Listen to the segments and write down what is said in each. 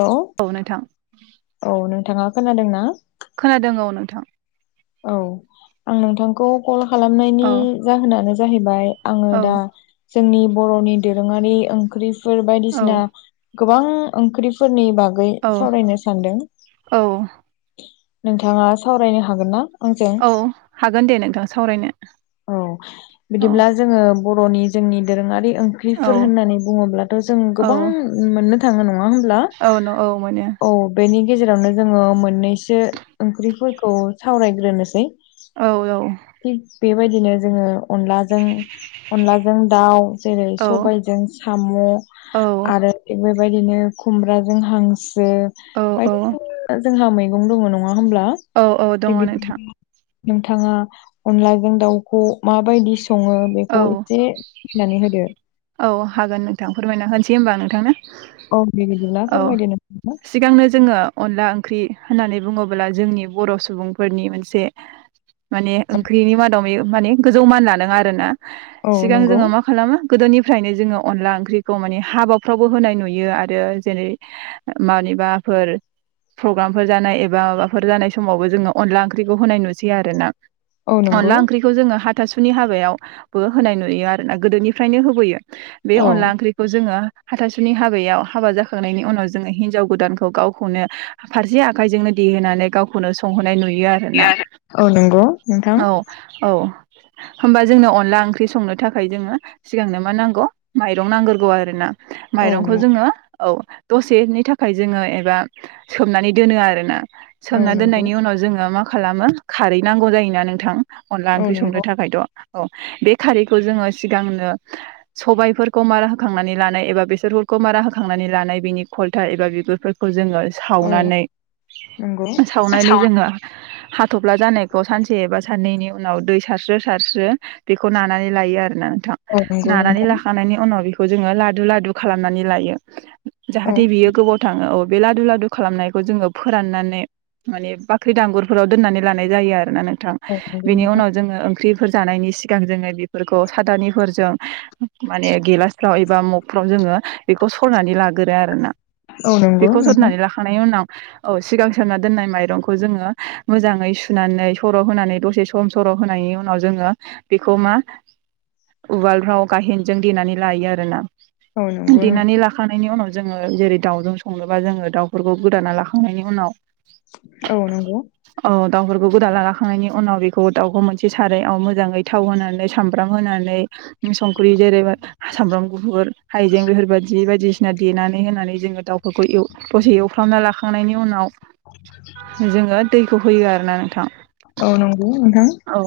औे औ नोंथां औ नोंथाङा खोनादों ना। खोनादों औ नोंथां औ आं नोंथांखौ कल खालामनायनि औ जाहोनानो जाहैबाय आङो औ दा जोंनि बर'नि दोरोङारि ओंख्रिफोर औ बायदिसिना गोबां ओंख्रिफोरनि बागै औ सावरायनो सानदों। औ नोंथाङा सावरायनो हागोन ना? आंजों औ हागोन दे नोंथां सावरायनो औ औ बिदिब्ला जोङो बर'नि जोंनि दोरोङारि औ ओंख्रिफोर होननानै बुङोब्लाथ' जों औ गोबां मोननो थाङो नङा होनब्ला औ न औ मोनो औ। बेनि गेजेरावनो जोङो मोननैसो ओंख्रिफोरखौ सावरायग्रोनोसै। औ औ। थिग बेबायदिनो जोङो अनलाजों अनलाजों दाउ जेरै औ सबायजों साम'। औ। आरो बेबायदिनो खुमब्राजों हांसो। औ जोंहा मैगं दङ नङा होमब्ला। औ औ दङ थिग नोंथां। बिदिनो नोंथाङा अनलाजों दाउखौ माबायदि सङो। औ बेखौ एसे फोरमायनानै होदो। औ- हागोन नोंथां फोरमायना होनोसै होमबा नोंथांनो। औ दे बिदिब्ला औ- फोरमायदो नोंथाङा सिगांनो जोङो अनला ओंख्रि होननानै बुङोब्ला जोंनि बर' सुबुंफोरनि मोनसे माने ओंख्रिनि मादाव माने गोजौ मान लाना आरो ना औ सिगां नंगौ जोङो मा म खालामा गोदोनिफ्रायनो जोङो अनला ओंख्रिखौ माने हाबाफ्रावबो होनाय नुयो आरो। जेरै मानिबाफोर प्रग्रामफोर जानाय एबा माबाफोर जानाय समावबो जोङो अनला ओंख्रिखौ होनाय नुसै आरो ना। औ नंगौ अनला ओंख्रि जोङो हाथासुनि हाबायावबो होनाय नुयो आरोना गोदोनिफ्रायनो होबोयो बे औ अनला ओंख्रि खौ जोङो हाथासुनि हाबायाव हाबा जाखांनायनि उनाव जोङो हिनजाव गोदानखौ गावखौनो फारसे आखाइजोंनो देहोनानै गावखौनो संहोनाय नुयो आरोना औ नंगौ नोंथां औ। औ। होमबा जोंनो अनला ओंख्रि संनो थाखाय जोङो सिगांनो मा नांगौ माइरं नांग्रगौ आरो ना। औ माइरंखौ नंगौ जोङो। औ दसेनि थाखाय जोङो एबा सोमनानै दोनो आरो ना। औ सोमना नंगौ दोननायनि उनाव जोङो मा खालामो खारै नांगौ जायोना नोंथां। अनला औ ओंख्रि संनो नंगौ थाखायथ' औ बे खारैखौ जोङो सिगांनो। सबायाइफोरखौ मारा होखांनानै लानाय एबा बेसोर मारा हो थांनानै लानाय बिनि खलथाल एबा बिगुरफोरखौ जोङो। औ सावनानै नंगौ सावनानै जोङो। हाथब्ला जानायखौ सानसे एबा साननैनि उनाव दै सारस्रो सारस्रो। बेखौ नानानै लायो आरोना नोंथां औ नंगौ नानानै नोंथां लाखांनायनि उनाव बे खौ जोङो लादु लादु खालामनानै लायो। औ जाहाथे बियो गोबाव थाङो औ बे लादु लादु खालामनायखौ जोङो फोराननानै मानि बाख्रि दांगुरफोराव दोननानै लानाय जायो आरो ना नोंथां औ नंगौ बेनि नोंथां उनाव जोङो ओंख्रि। फोर जानायनि सिगां जोङो बेफोरखौ सादानिफोरजों माने गेलास्राव एबा मग फ्राव जोङो बेखौ सरनानै लाग्रोरो आरोना औ नंगौ बेखौ नोंथां सरनानै लाखांनायनि उनाव औ सिगां सोमना दोननाय माइरंखौ जोङो मोजाङै सुनानै सर' होनानै दसे सम सर' होनायनि उनाव जोङो बेखौ मा। उवालफ्राव गाहेनजों देनानै लायो आरो ना। औ नंगौ। नों देनानै लाखांनायनि उनाव जोङो जेरै दाउजों सङोबा जोङो दाउफोरखौ गोदाना लाखांनायनि उनाव। औ नंगौ। औ दाउफोरखौ गोदान ला लाखांनायनि उनाव बेखौ दाउखौ मोनसे साराइ मोजाङै थाव होनानै। सामब्राम होनानै संख्रि जेरैब सामब्राम गुफुर हाइजें बेफोर। दि बायदिसिना देनानै होनानै जोङो दाउफोरखौ दसे एवफ्रामना लाखांनायनि उनाव। जोङो दैखौ होयो आरो ना नोंथां। औ नंगौ नोंथां। औ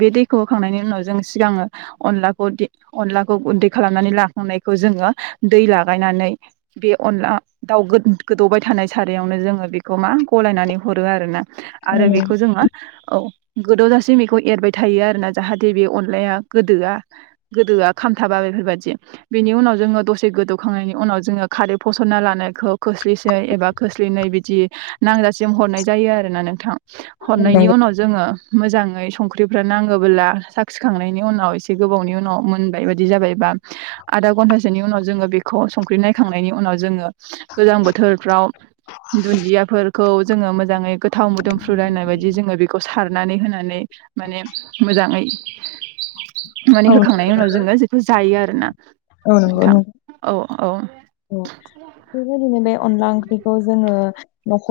बे दैखौ होखांनायनि उनाव जों सिगाङो अनलाखौ अनलाखौ गुन्दै खालामनानै लाखांनायखौ जोङो दै लागायनानै बे अनला दाउ गोदौबाय थानाय सारायावनो जोङो बेखौ मा गलायनानै हरो आरो ना। औ आरो नं- बेखौ जोङो औ गोदौजासिम बेखौ एरबाय थायो आरोना जाहाथे बे अनलाया गोदोआ। गोदोआ खामथाबा बेफोरबायदि बेनि उनाव जोङो दसे गोदौखांनायनि उनाव जोङो खारै फसनना लानायखौ खोस्लिसै एबा खोस्लिनै बिदि नांजासिम हरनाय जायो आरो ना नोंथां औ हरनायनि नंगौ उनाव जोङो मोजाङै संख्रिफ्रा नाङोबोला साखिखांनायनि उनाव एसे गोबावनि उनाव मोनबाय बायदि दि जाबायबा आदा घनथासोनि उनाव जोङो बेखौ संख्रि नायखांनायनि उनाव जोङो गोजां बोथोरफ्राव दुन्दियाफोरखौ जोङो मोजाङै गोथाव मोदोमफ्रु राननाय बायदि जोङो बेखौ सारनानै होनानै माने मोजाङै माने होखांनायनि उनाव जोङो जखौ जायो आरो ना औ नंगौ नोंथां औ औ। बेबायदिनो बे अनला ओंख्रिखौ जोङो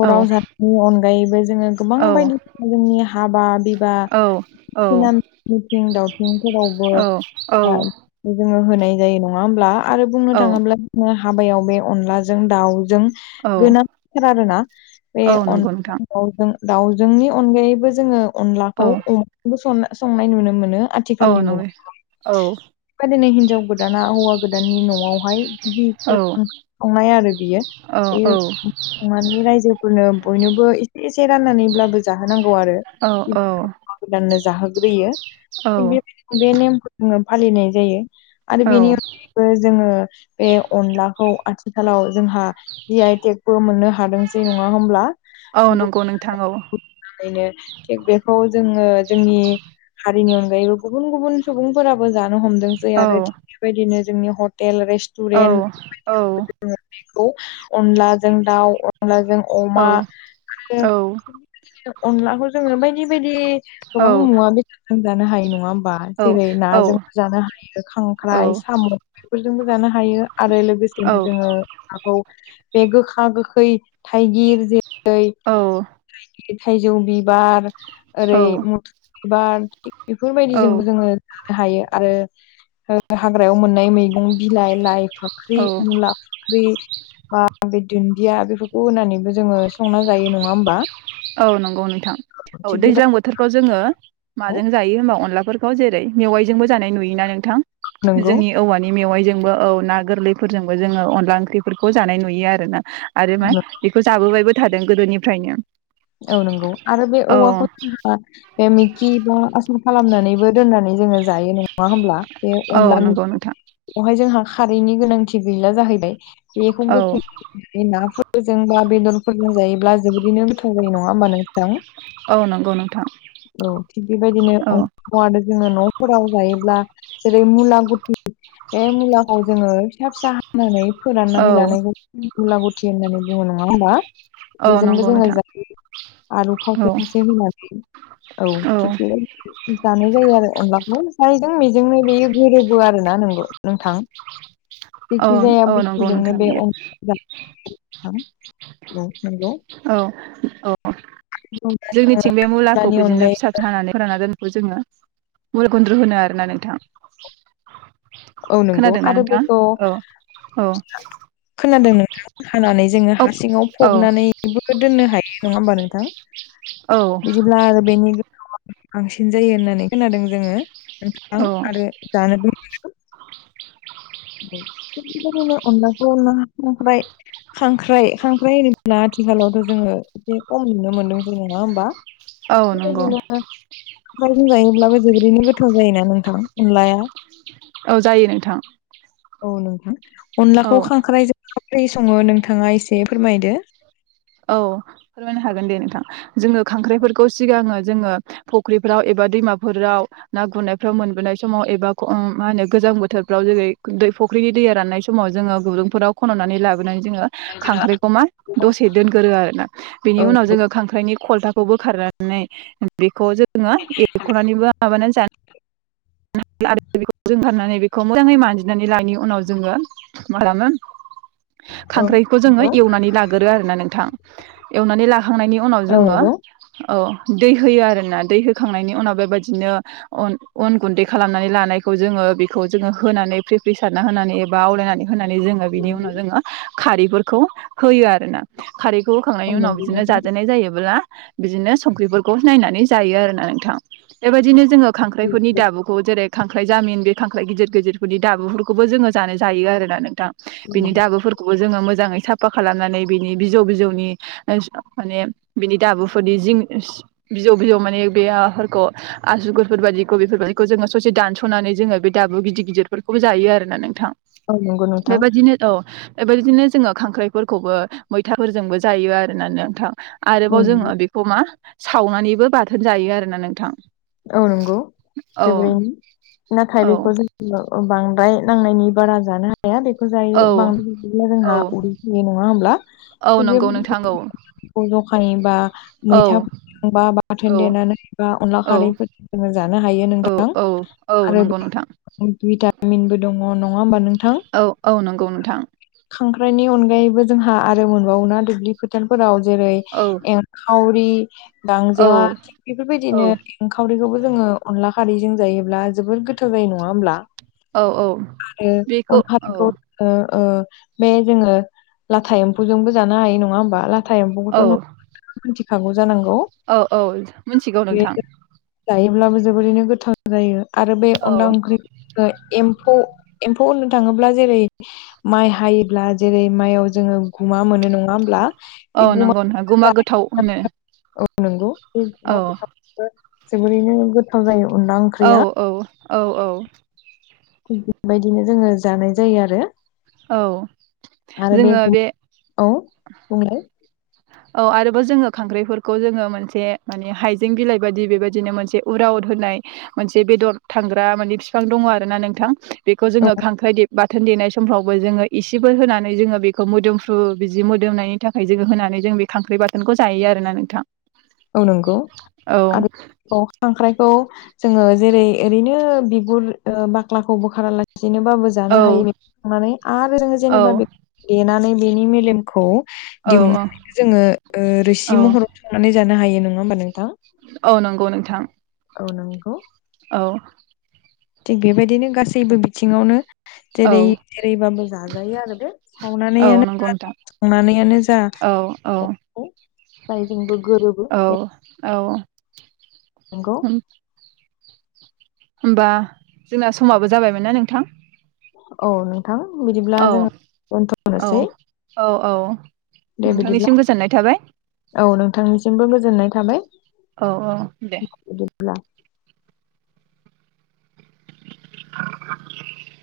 औ जा नि अनगायैबो जोङो गोबां औ बायदि जोंनि हाबा बिब बा औ औ सिना मिथिं दावथिंफोरावबो औ औ बा जोङो होनाय जायो नङा होमब्ला आरो बुंनो औ थाङोब्ला जों हाबायाव बे अनलाजों दाउजों औ गोनांथार आरोना बे औ अन नंगौ नोंथां दाउजों-दाउजोंनि अनगायैबो जोङो अनलाखौ औ अमाजोंबो स-संनाय नुनो मोनो। औ आथिखालनि नंगौ मुगायावहाय औ बेबादिनो हिनजाव गोदाना हौवा गोदाननि न'आवहाय बि औ संनाय आरो बियो बियो संनानै रायजोफोरनो बयनोबो इ एसे राननानैब्लाबो जाहोनांगौ आरो हौवा गोदाननो जाहोग्रोयो। थिग औ। बेबायदिनो बे नेमखौ जोङो फालिनाय जायो आरो बेनि औ अनगायैबो जोङो। बे अनलाखौ आथिखालाव जोंहा जि आइ टेकबो मोननो हादोंसै नङा होमब्ला? औ नंगौ नोंथां औ। यैनो थिग बेखौ जोङो जोंनि हारिनि अनगायैबो गुबुन गुबुन सुबुंफोराबो जानो हमदोंसै औ आरो थिग बेबायदिनो जोंनि हटेल रेसत। औ औ। बेखौ अनलाजों दाउ अनलाजों औ अमा आरो औ अनलाखौ जोङो बायदि बायदि गोबां मुवा बे जों जानो हायो नोङा होमबा? जेरै नाजोंबो जानो हायो खांख्राइ साम' बेफोरजोंबो जानो हायो आरो लोगोसेनो जोंङो नाखौ बे गोखा गोखै थाइगिर जेरै थाइजौ बि बिबार ओरै मुथुर बिबार थिग बेफोरबायदिजोंबो औ जोंङो हायो आरो ओ हाग्रायाव मोननाय मैगं बिलाइ लाइ औ फाख्रि, मुला ख्रि बा बे दुन्दिया बेफोरखौ होनानैबो जोङो। संना जायो नङा होमबा। औ नंगौ नोंथां औ थिग दैज्लां बेबायदिखौ बोथोरफ्राव जोङो माजों जायो होमबा अनलाफोर खौ जेरै मेवाइजोंबो जानाय नुयोना नोंथां नंगौ जोंनि औवानि मेवाइजोंबो औ ना गोरलैफोरजोंबो जोङो अनला ओंख्रिफोरखौ जानाय नुयो आरोना आरो मा बेखौ जाबोबायबो थादों गोदोनिफ्रायनो। औ नंगौ आरो बे औ औवाखौ बा मिथि बा आसार खालामनानैबो दोननानै जोंङो। जायो नङा होमब्ला बे औ अनला नंगौ नोंथां बेवहाय जोंहा खारैनि गोनांथि गैला जाहैबाय बेखौ औ जैरै नाफोरजों बा बेदरफोरजों जायोब्ला जोबोरैनो गोथाव जायो नङा होमबा नों जों औ नंगौ नोंथां औ थिग बेबायदिनो औ अ [unintelligible] जोंङो न'फोराव जायोब्ला जेरै मुला गु बे मुलाखौ जोंङो फिसा फिसा हानानै फोराननानै औ लानायखौ गुलाबथि होननानै बुङो नङा होमबा? औ बेजोंबो नंगौ जोङो नोंथां। आलु औ खावसे खावसे होनानै औ थिग बेबायदि जानाय जायो आरो अनलाखौ जायजों मेजोंनो बेयो गोरोबो आरो ना नोंगौ नोंथां औ जिखि जाया औ नंगौ बुस्थुजोंनो नोंथां बे बियो अ [unintelligible] नोंथां। औ नोंगौ। औ औ जोंनिथिंजाय बे मुलाखौ नि बिदिनो अनगायै फिसा हानानै फोरानना दोननायखौ जोङो मुलगुन्द्रु होनो आरोना नोंथां। औ नोंगौ खोनादोंना आरो नोंथां बेखौ औ औ खोनादों नोंथां हानानै जोंङो औ हा सिङाव औ फबनानै दिफोरखो दोननो हायो नङा होमबा नोंथां। औ। बिदिब्ला आरो बेनि गोहोवा बांसिन जायो होननानै खोनादों जोंङो। नोंथां औ आरो जानोबो। [unintelligible] अनलाखौ ना खांख्राय। खांख्राइ खांख्राइ होनब्ला आथिखालावथ' जोंङो एसे खम नुनो मोन्दों जोंङो नंङा होमबा। औ नंगौ बेफोरबायदिनो। खांख्रायजों जायोब्लाबो जोबोरैनो गोथाव जायोना नोंथां अनलाया। औ जायो नोंथां। औ नोंथां औ अनलाखौ खांख्राइजों माब्रै संङो नोंथांङा एसे फोरमायदो। औ फोरमायनो हागोन दे नोंथां जोंङो खांख्राइफोरखौ सिगांङो जोंङो। फुख्रिफोराव एबा दैमाफोराव। ना गुरनायफ्राव मोनबोनाय समाव एबा ग मा होनो गोजां बोथोरफ्राव जेरै दै। फख्रिनि दैया राननाय समाव जोंङो गुदुंफोराव खन'नानै लाबोनानै जोंङो। खांख्राइखौ मा दसे दोनगोरो आरोना बेनि औ उनाव जोंङो खांख्राइनि खलथाखौ बोखारनानै बेखौ जोंङो एरख'नानैबो माबानानै जानो आरो बेखौ जों एरखनानै बेखौ मोजांङै मानजिनानै लानायनि उनाव जोंङो। माखालामो। औ खांख्राइखौ जोंङो एवनानै लागोरो आरोना नोंथां। एवनानै लाखांनायनि उनाव जोङो नंगौ औ दै होयो आरोना दै होखांनायनि उनाव बेबायदिनो अन गुन्दै खालामनानै लानायखौ जोङो बेखौ जोङो होनानै फ्रि फ्रिसारना होनानै बा आवलायनानै होनानै जोङो बिनि उनाव जोङो खारैफोरखौ होयो आरोना खारैखौ औ होखांनायनि उनाव बिदिनो नंगौ जाजानाय जायोब्ला बिदिनो संख्रिफोरखौ नायनानै जायो आरोना नोंथां बेबायदिनो जोङो खांख्राइफोरनि दाबु खौ जेरै खांख्राइ जामिन बे खांख्राइ गिदिर गिदिरफोरनि दाबुफोरखौबो जोङो जानो जायो आरोना नोंथां। बिनि दाबुफोरखौबो जोङो मोजाङै साफा खालामनानै बिनि बिजौ बिजौनि माने बिनि दाबुफोरनि जिं। बिजौ बिजौ माने बे ओ माफोरखौ आसुगुरफोर बायदिखौ बेफोरबायदिखौ जोंङो ससे दानस'नानै जोंङो बे। दाबु गिदिर गिदिरफोरखौबो जायो आरो ना नोंथां। औ नंगौ नोंथां औ नंगौ नोंथां बेबायदिनो औ बेबायदिनो जोंङो खांख्राइफोरखौबो। मैथाफोरजोंबो जायो आरो नोंथां। आरोबाव औ जोंङो नंगौ बे बेखौ मा सावनानैबो बाथोन जायो आरोना नोंथां। औ नंगौ औ जोबोरैनो नाथाय औ बेखौ बांद्राय नांनायनि बारा जानो जाया बेखौ औ जायो बांद्राय जाब्ला औ जोंहा उदै सायो नङा होमब्ला? औ थिग नंगौ बेबायदिनो नोंथां औ। जखानि बा औ मैथाफोरबा बाथोन औ देनानै बा अनला औ खारै जानो हायो औ नोंथां औ औ आरो नंगौ बे नोंथां [unintelligible] जामिनबो दङ नङा होमबा नोंथां? औ औ नंगौ नोंथां खांख्राइनि अनगायैबो जोंहा आरो मोनबावो ना दुब्लि फोथारफोराव जेरै औ एंखावरि औ गांजेमा औ बेफोरबायदिनो एंखावरिखौबो जोङो अनला खारैजों जायोब्ला जोबोद गोथाव जायो नङा होमब्ला? औ औ आरो बेखौ औ एंखावरिखौ ओ ओ बे जोङो लाथा एम्फौजोंबो जानो हायो नङा होमबा लाथा लाथा औ एम्फौखौथ' नोंथाङा मिथिखागौ जानांगौ औ औ मिथिगौ बे नोंथां। जायोब्लाबो जोबोरैनो गोथां जायो आरो बे औ अनला ओंख्रि जों एम्फौ एम्फौ होननो थाङोब्ला जेरै माइ हायोब्ला जेरै माइयाव जोङो गुमा मोनो नङा होमब्ला? औ नंगौ नोंथां गुमा गोथाव होनो औ नंगौ बे औ गुमा गोथावजोंबो जोबोरैनो गोथाव जायो अनला ओं औ औ औ औ [unintelligible] बेबायदिनो जोङो जानाय जायो आरो औ जोङो बे औ बुंलाय औ आरोबाव जोङो खांख्राइफोरखौ जोङो मोनसे माने हाइजें बिलाइ बायदि बेबायदिनो मोनसे उराव होनाय मोनसे बेदर थांग्रा माने बिफां दङ आरो ना नोंथां बेखौ औ जोङो खांख्राइ बाथोन देनाय समफ्रावबो जोङो इसेबो होनानै जोङो बेखौ मोदोमफ्रु बिदि मोदोमनायनि थाखाय जोङो होनानै जों बे खांख्राइ बाथोनखौ जायो आरोना नोंथां औ नंगौ औ आरो बाव खांख्रायखौ जोङो जेरै ओरैनो बिगुर बाख्लाखौ बोखारालासिनोबाबो औ जानो हायोनानै आरो औ जेनेबा देनानै बेनि मेलेमखौ औ औ दिहुननानै जोङो रोसि औ महराव संनानै जानो हायो नङा होमबा नों औ नंगौ नोंथां। औ नंगौ औ थिग बेबायदिनो गासैबो बिथिङावनो औ जेरै जेरैबाबो जाजायो आरो बे औ सावनानैनो नंगौ नोंथां संनानैनो जा औ औ जायजोंबो गोरोबो औ औ नंगौ उ होमबा जोंना समाबो जाबायमोन ना नोंथां औ नोंथां बिदिब्ला औ जोङो औ दोनथ'नोसै औ औ दे बिदिब्ला नोंथांनिसिम गोजोननाय थाबाय औ नोंथांनिसिमबो गोजोननाय थाबाय औ औ दे [unintelligible] [inaudible]